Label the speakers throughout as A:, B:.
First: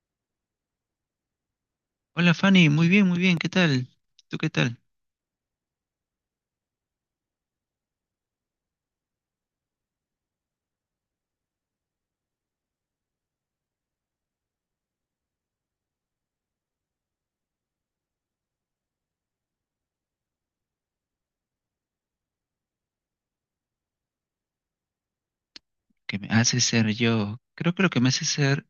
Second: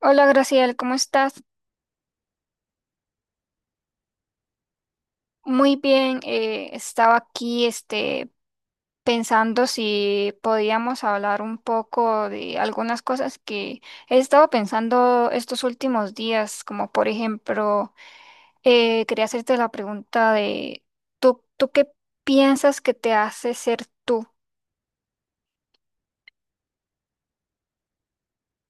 A: Hola Graciela, ¿cómo estás?
B: Hola Fanny, muy bien, ¿qué tal? ¿Tú qué tal?
A: Muy bien, estaba aquí pensando si podíamos hablar un poco de algunas cosas que he estado pensando estos últimos días, como por ejemplo, quería hacerte la pregunta de, ¿tú qué piensas que te hace ser tú?
B: ¿Qué me hace ser yo? Creo que lo que me hace ser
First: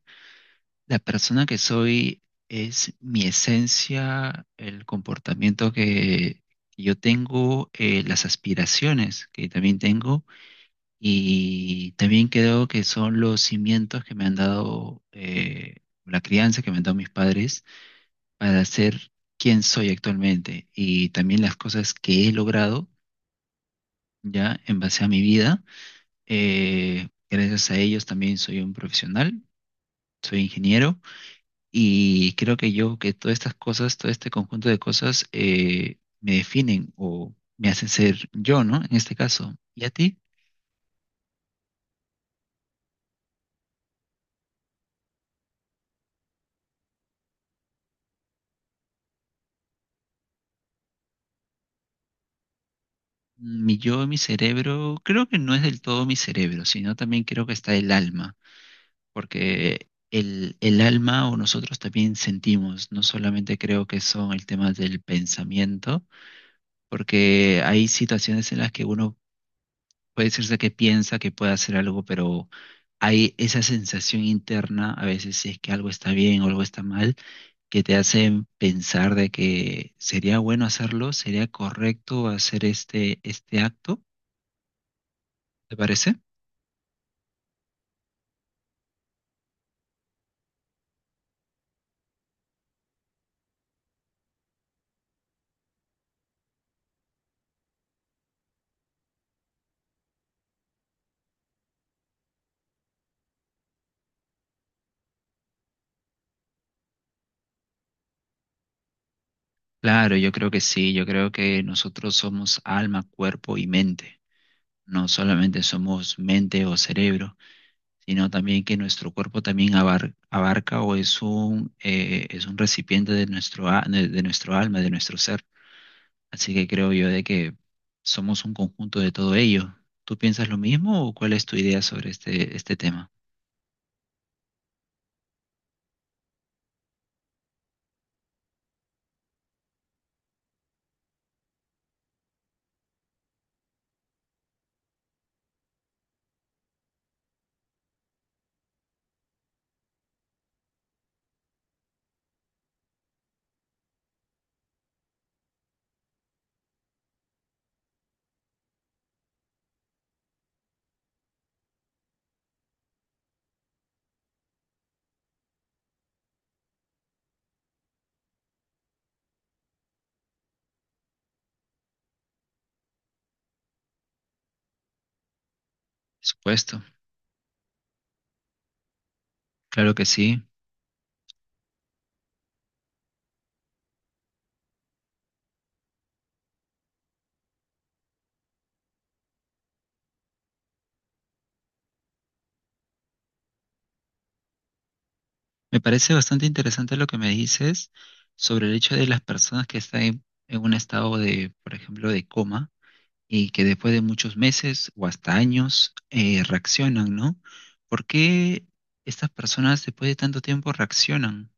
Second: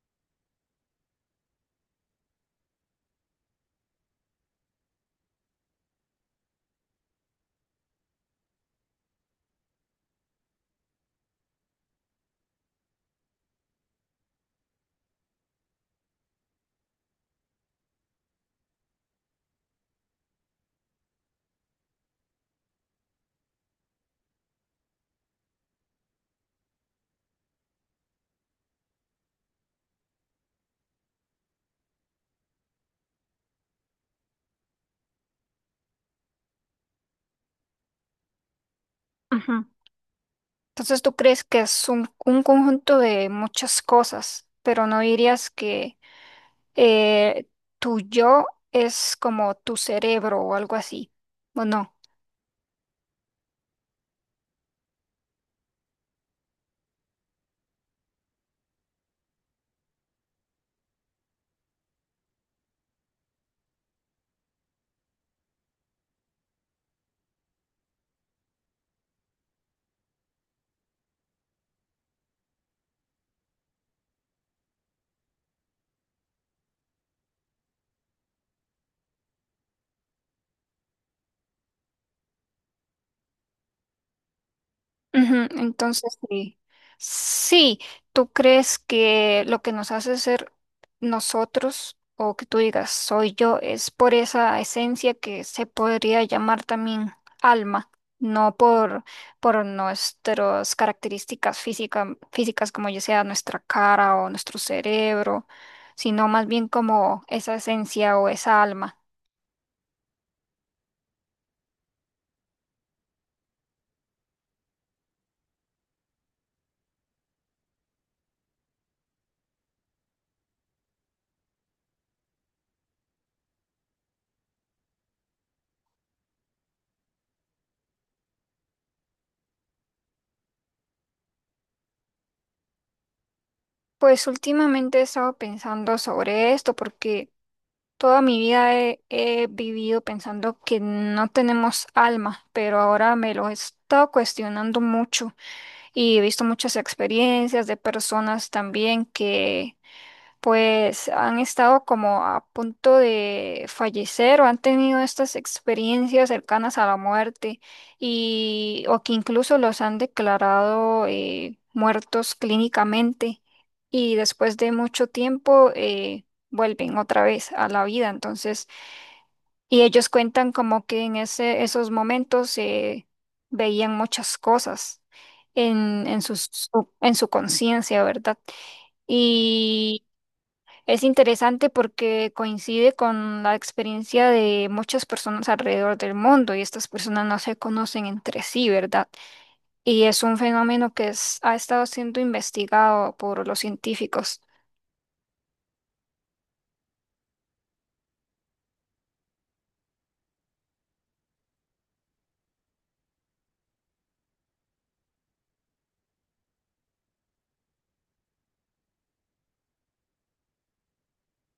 B: la persona que soy es mi esencia, el comportamiento que yo tengo, las aspiraciones que también tengo y también creo que son los cimientos que me han dado, la crianza que me han dado mis padres para ser quien soy actualmente y también las cosas que he logrado ya en base a mi vida. Gracias a ellos también soy un profesional, soy ingeniero y creo que yo, que todas estas cosas, todo este conjunto de cosas me definen o me hacen ser yo, ¿no? En este caso.
A: Ujú.
B: ¿Y a ti?
A: Entonces tú crees que es un conjunto de muchas cosas, pero no dirías que eh, tu yo es como tu cerebro o algo así, ¿o no?
B: Mi yo, mi cerebro, creo que no es del todo mi cerebro, sino también creo que está el alma, porque el alma o nosotros también sentimos, no solamente creo que son el tema del pensamiento, porque hay situaciones en las que uno puede decirse que piensa que puede hacer algo, pero hay esa sensación interna, a veces si es que algo está bien o algo está mal, que te hace pensar de que sería bueno hacerlo, sería correcto hacer este acto,
A: Ujú.
B: ¿te
A: Entonces,
B: parece?
A: sí, sí, tú crees que lo que nos hace ser nosotros o que tú digas soy yo es por esa esencia que se podría llamar también alma, no por nuestras características físicas, como ya sea nuestra cara o nuestro cerebro, sino más bien como esa esencia o esa alma.
B: Claro, yo creo que sí, yo creo que nosotros somos alma, cuerpo y mente. No solamente somos mente o cerebro, sino también que nuestro cuerpo también abarca o es un recipiente de nuestro, de nuestro alma, de nuestro ser. Así que creo yo de que somos un conjunto de todo ello. ¿Tú piensas lo mismo o cuál es tu idea sobre este tema?
A: Pues últimamente he estado pensando sobre esto porque toda mi vida he vivido pensando que no tenemos alma, pero ahora me lo he estado cuestionando mucho y he visto muchas experiencias de personas también que pues han estado como a punto de fallecer o han tenido estas experiencias cercanas a la muerte, y o que incluso los han declarado muertos clínicamente y después de mucho tiempo vuelven otra vez a la vida. Entonces, y ellos cuentan como que en esos momentos veían muchas cosas
B: Por supuesto,
A: en su conciencia, ¿verdad?
B: claro que
A: Y
B: sí.
A: es interesante porque coincide con la experiencia de muchas personas alrededor del mundo, y estas personas no se conocen entre sí, ¿verdad? Y es un fenómeno que ha estado siendo investigado por los científicos.
B: Me parece bastante interesante lo que me dices sobre el hecho de las personas que están en un estado de, por ejemplo, de coma, y que después de muchos meses o hasta años reaccionan, ¿no? ¿Por qué estas personas después de tanto tiempo reaccionan?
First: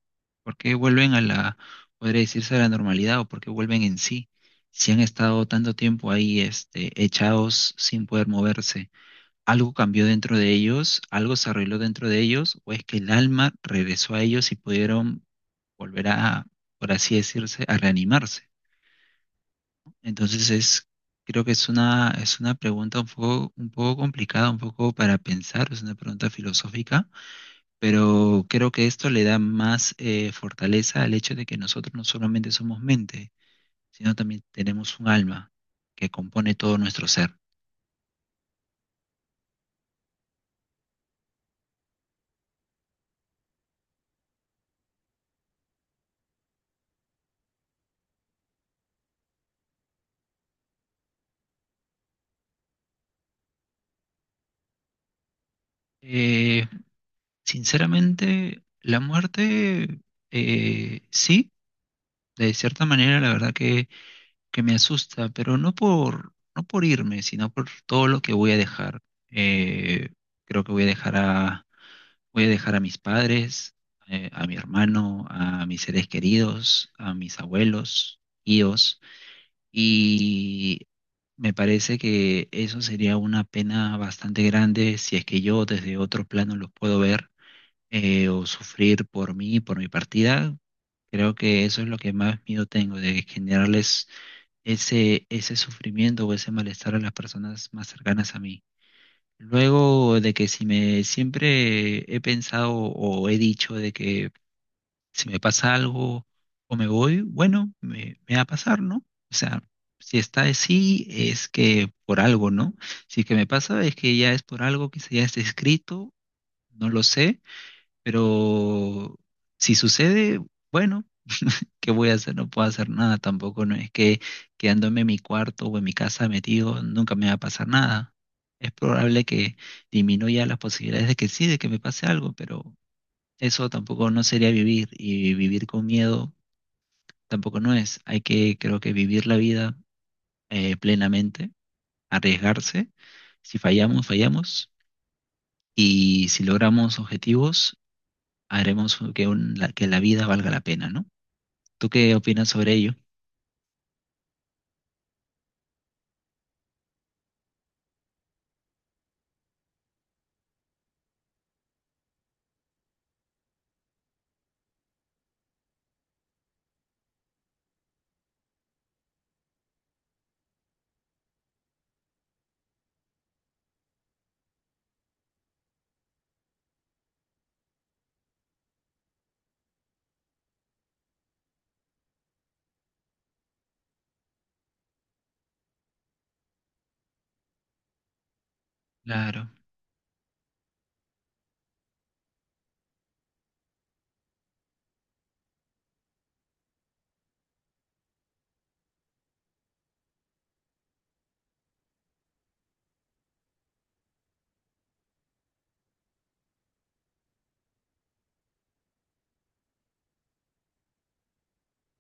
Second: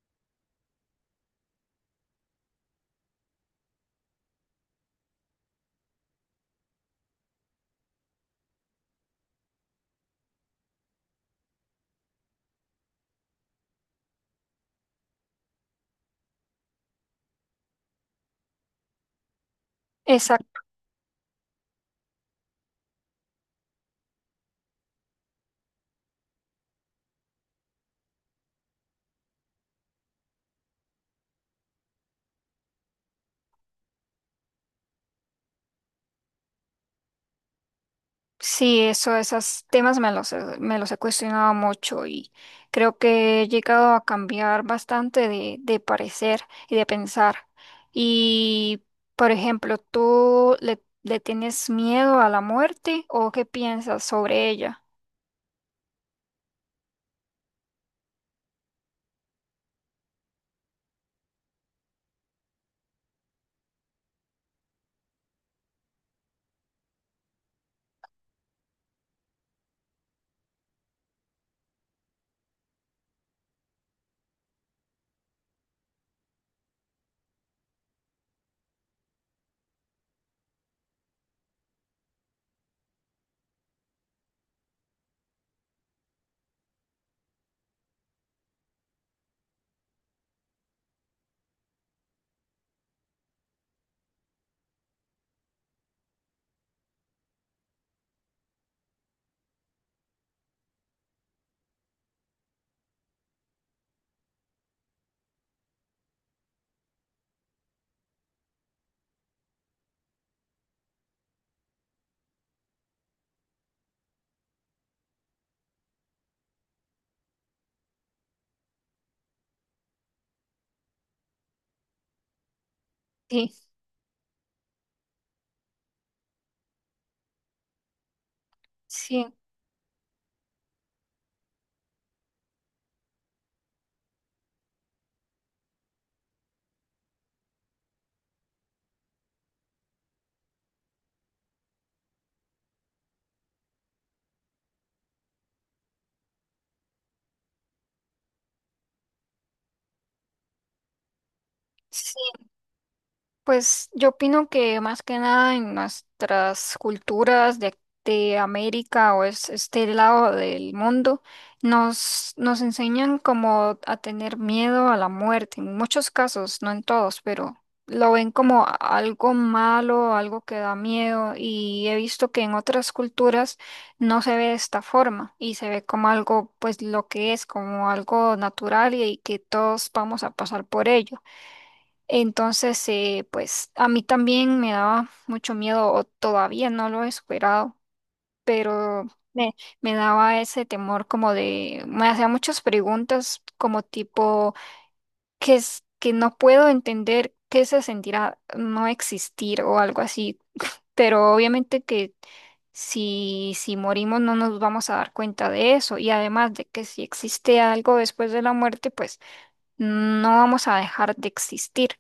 B: ¿Por qué vuelven a la, podría decirse, a la normalidad o por qué vuelven en sí? Si han estado tanto tiempo ahí, echados sin poder moverse, ¿algo cambió dentro de ellos? ¿Algo se arregló dentro de ellos? ¿O es que el alma regresó a ellos y pudieron volver a, por así decirse, a reanimarse?
A: Es
B: Entonces creo que es una pregunta un poco complicada, un poco para pensar, es una pregunta filosófica, pero creo que esto le da más fortaleza al hecho de que nosotros no solamente somos mente, sino también tenemos un alma que compone todo nuestro ser.
A: Sí, esos temas me me los he cuestionado mucho, y creo que he llegado a cambiar bastante de parecer y de pensar. Y, por ejemplo, ¿tú le tienes miedo a la muerte o qué piensas sobre ella?
B: Eh, sinceramente, la muerte, sí, de cierta manera, la verdad que me asusta, pero no por irme, sino por todo lo que voy a dejar. Eh, creo que voy a dejar a mis padres, a mi hermano, a mis seres queridos, a mis abuelos, tíos, y me parece que eso sería una pena bastante grande si es que yo desde otro plano los puedo ver o sufrir por mí, por mi partida. Creo que eso es lo que más miedo tengo, de generarles ese sufrimiento o ese malestar a las personas más cercanas a mí. Luego de que si me siempre he pensado o he dicho de que si me pasa algo o me voy, bueno, me va a pasar, ¿no? O sea, si está así es que por algo, ¿no? Si es que me pasa es que ya es por algo, que ya está escrito, no lo sé, pero si sucede, bueno. ¿Qué voy a hacer? No puedo hacer nada
A: Sí,
B: tampoco. No es que quedándome en mi cuarto o en mi casa metido nunca me va a pasar nada. Es probable
A: sí.
B: que disminuya las posibilidades de que sí, de que me pase algo, pero eso tampoco no sería vivir. Y vivir con miedo tampoco no es. Hay que, creo que vivir la vida plenamente, arriesgarse. Si fallamos, fallamos. Y si logramos objetivos, haremos que, que la vida valga la pena, ¿no? ¿Tú qué opinas sobre ello?
A: Pues yo opino que más que nada en nuestras culturas de América o es, este lado del mundo nos enseñan como a tener miedo a la muerte, en muchos casos, no en todos, pero lo ven como algo malo, algo que da miedo, y he visto que en otras culturas no se ve de esta forma y se ve como algo, pues lo que es, como algo natural y que todos vamos a pasar por ello. Entonces, pues a mí también me daba mucho miedo, o todavía no lo he superado, pero
B: Claro.
A: me, me daba ese temor como de, me hacía muchas preguntas como tipo, ¿qué es que no puedo entender qué se sentirá no existir o algo así? Pero obviamente que si morimos no nos vamos a dar cuenta de eso, y además de que si existe algo después de la muerte, pues no vamos a dejar de existir.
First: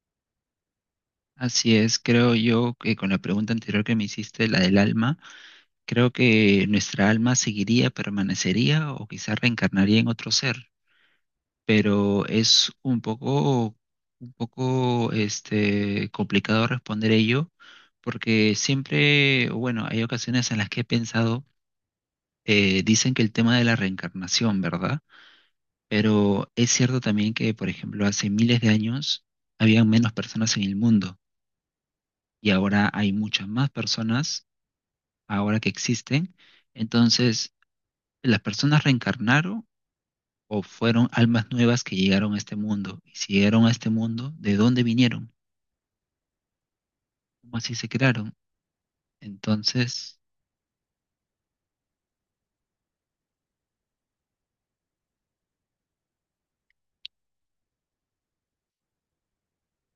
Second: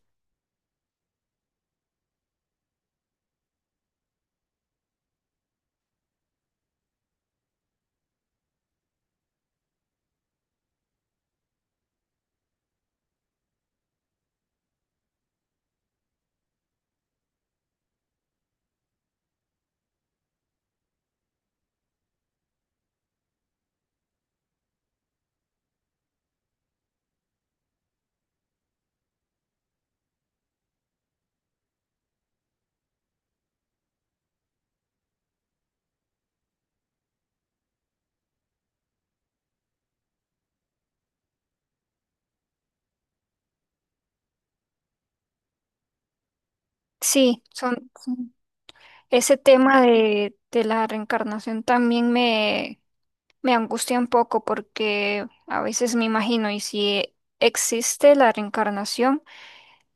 B: Así es, creo yo que con la pregunta anterior que me hiciste, la del alma, creo que nuestra alma seguiría, permanecería o quizás reencarnaría en otro ser, pero es un poco complicado responder ello, porque siempre, o bueno, hay ocasiones en las que he pensado, dicen que el tema de la reencarnación, ¿verdad? Pero es cierto también que, por ejemplo, hace miles de años habían menos personas en el mundo y ahora hay muchas más personas ahora que existen. Entonces, las personas reencarnaron o fueron almas nuevas que llegaron a este mundo. Y si llegaron a este mundo, ¿de dónde vinieron?
A: Sí,
B: ¿Cómo así se
A: son...
B: crearon?
A: Ese tema
B: Entonces,
A: de la reencarnación también me angustia un poco, porque a veces me imagino, ¿y si existe la reencarnación?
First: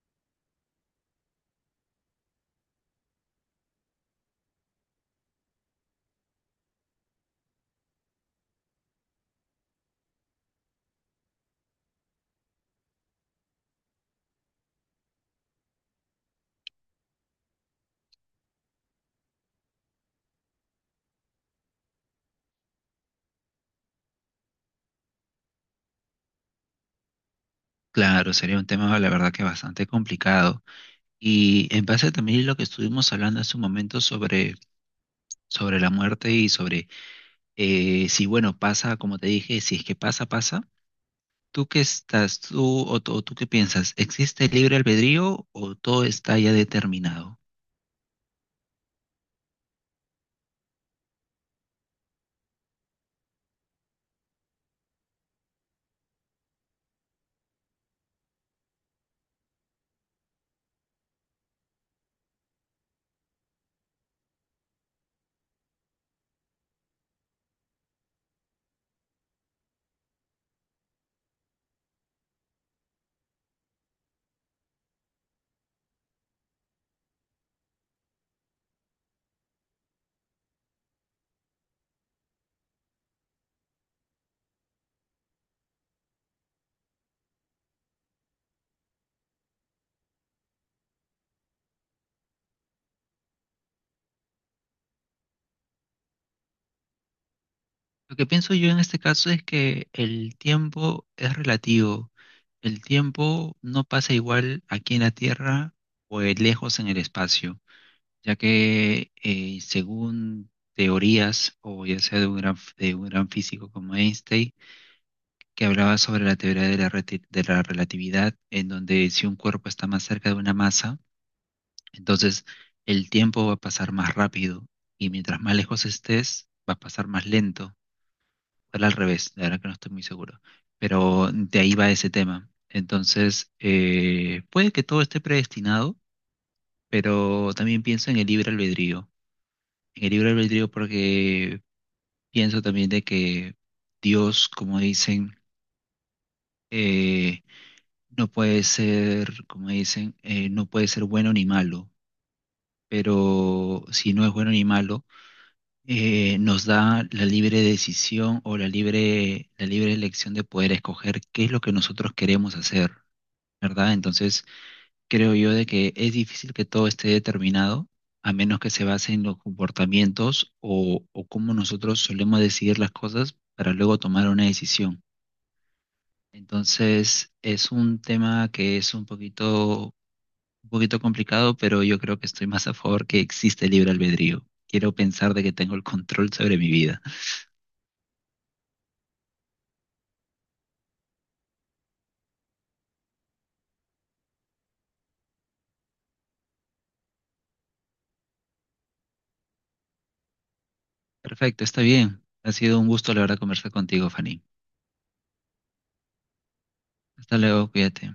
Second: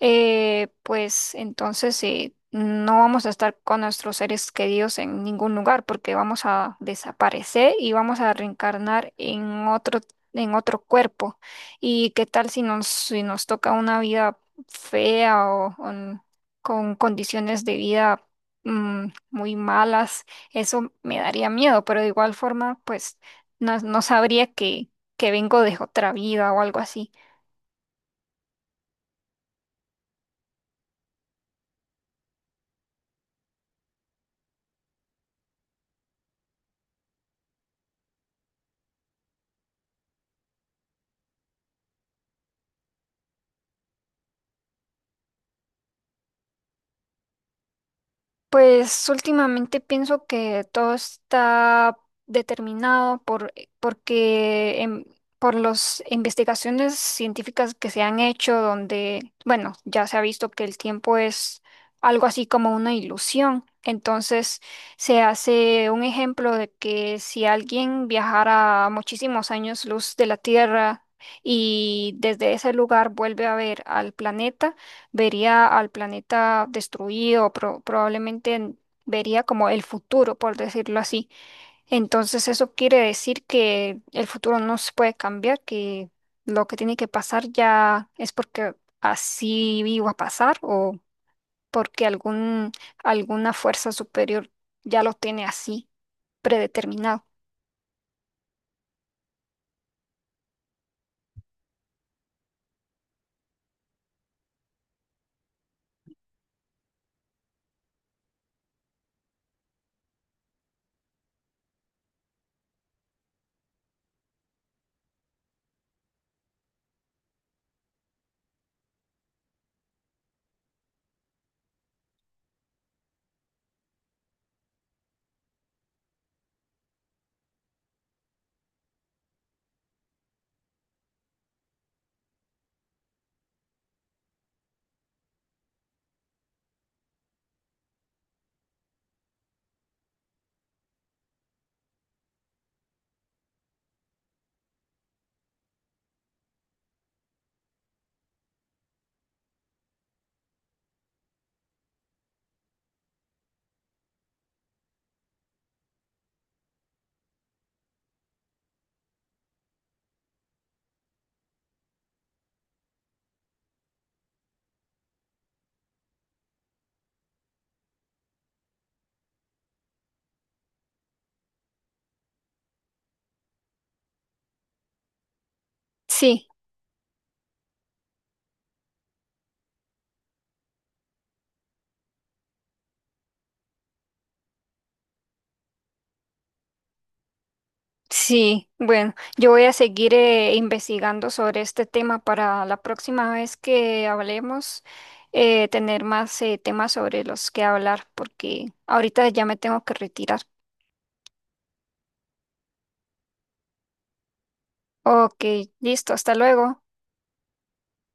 A: Pues entonces no vamos a estar con nuestros seres queridos en ningún lugar porque vamos a desaparecer y vamos a reencarnar en en otro cuerpo. ¿Y qué tal si si nos toca una vida fea o con condiciones de vida muy malas? Eso me daría miedo, pero de igual forma, pues no, no sabría que vengo de otra vida o algo así.
B: claro, sería un tema, la verdad, que bastante complicado. Y en base también a lo que estuvimos hablando hace un momento sobre la muerte y sobre si, bueno, pasa, como te dije, si es que pasa, pasa. ¿Tú qué estás, tú o, tú o Tú qué piensas? ¿Existe el libre albedrío o todo está ya determinado?
A: Pues últimamente pienso que todo está determinado porque por las investigaciones científicas que se han hecho, donde, bueno, ya se ha visto que el tiempo es algo así como una ilusión. Entonces se hace un ejemplo de que si alguien viajara muchísimos años luz de la Tierra y desde ese lugar vuelve a ver al planeta, vería al planeta destruido, probablemente vería como el futuro, por decirlo así. Entonces eso quiere decir que el futuro no se puede cambiar, que lo que tiene que pasar ya es porque así iba a pasar, o porque alguna fuerza superior ya lo tiene así, predeterminado.
B: Lo que pienso yo en este caso es que el tiempo es relativo. El tiempo no pasa igual aquí en la Tierra o lejos en el espacio, ya que según teorías, o ya sea de un gran físico como Einstein, que hablaba sobre la teoría de la relatividad, en donde si un cuerpo está más cerca de una masa, entonces el tiempo va a pasar más rápido y mientras más lejos estés, va a pasar más lento. Era al revés, la verdad que no estoy muy seguro. Pero de ahí va ese tema. Entonces, puede que todo esté predestinado, pero también pienso en el libre albedrío. En el libre albedrío porque pienso también de que Dios, como dicen, eh, no puede ser, como dicen, no puede ser bueno ni malo. Pero si no es bueno ni malo, nos da la libre decisión o la libre elección de poder escoger qué es lo que nosotros queremos hacer, ¿verdad? Entonces, creo yo de que es difícil que todo esté determinado, a menos que se base en los comportamientos o cómo nosotros solemos decidir las cosas para luego tomar una decisión.
A: Sí.
B: Entonces, es un tema que es un poquito complicado, pero yo creo que estoy más a favor que existe el libre albedrío. Quiero pensar de que tengo el control sobre mi vida.
A: Sí, bueno, yo voy a seguir investigando sobre este tema para la próxima vez que hablemos, tener más temas sobre los que hablar, porque ahorita ya me tengo que retirar.
B: Perfecto, está bien. Ha sido un gusto, la verdad, conversar contigo, Fanny.
A: Ok, listo, hasta luego.
B: Hasta luego, cuídate.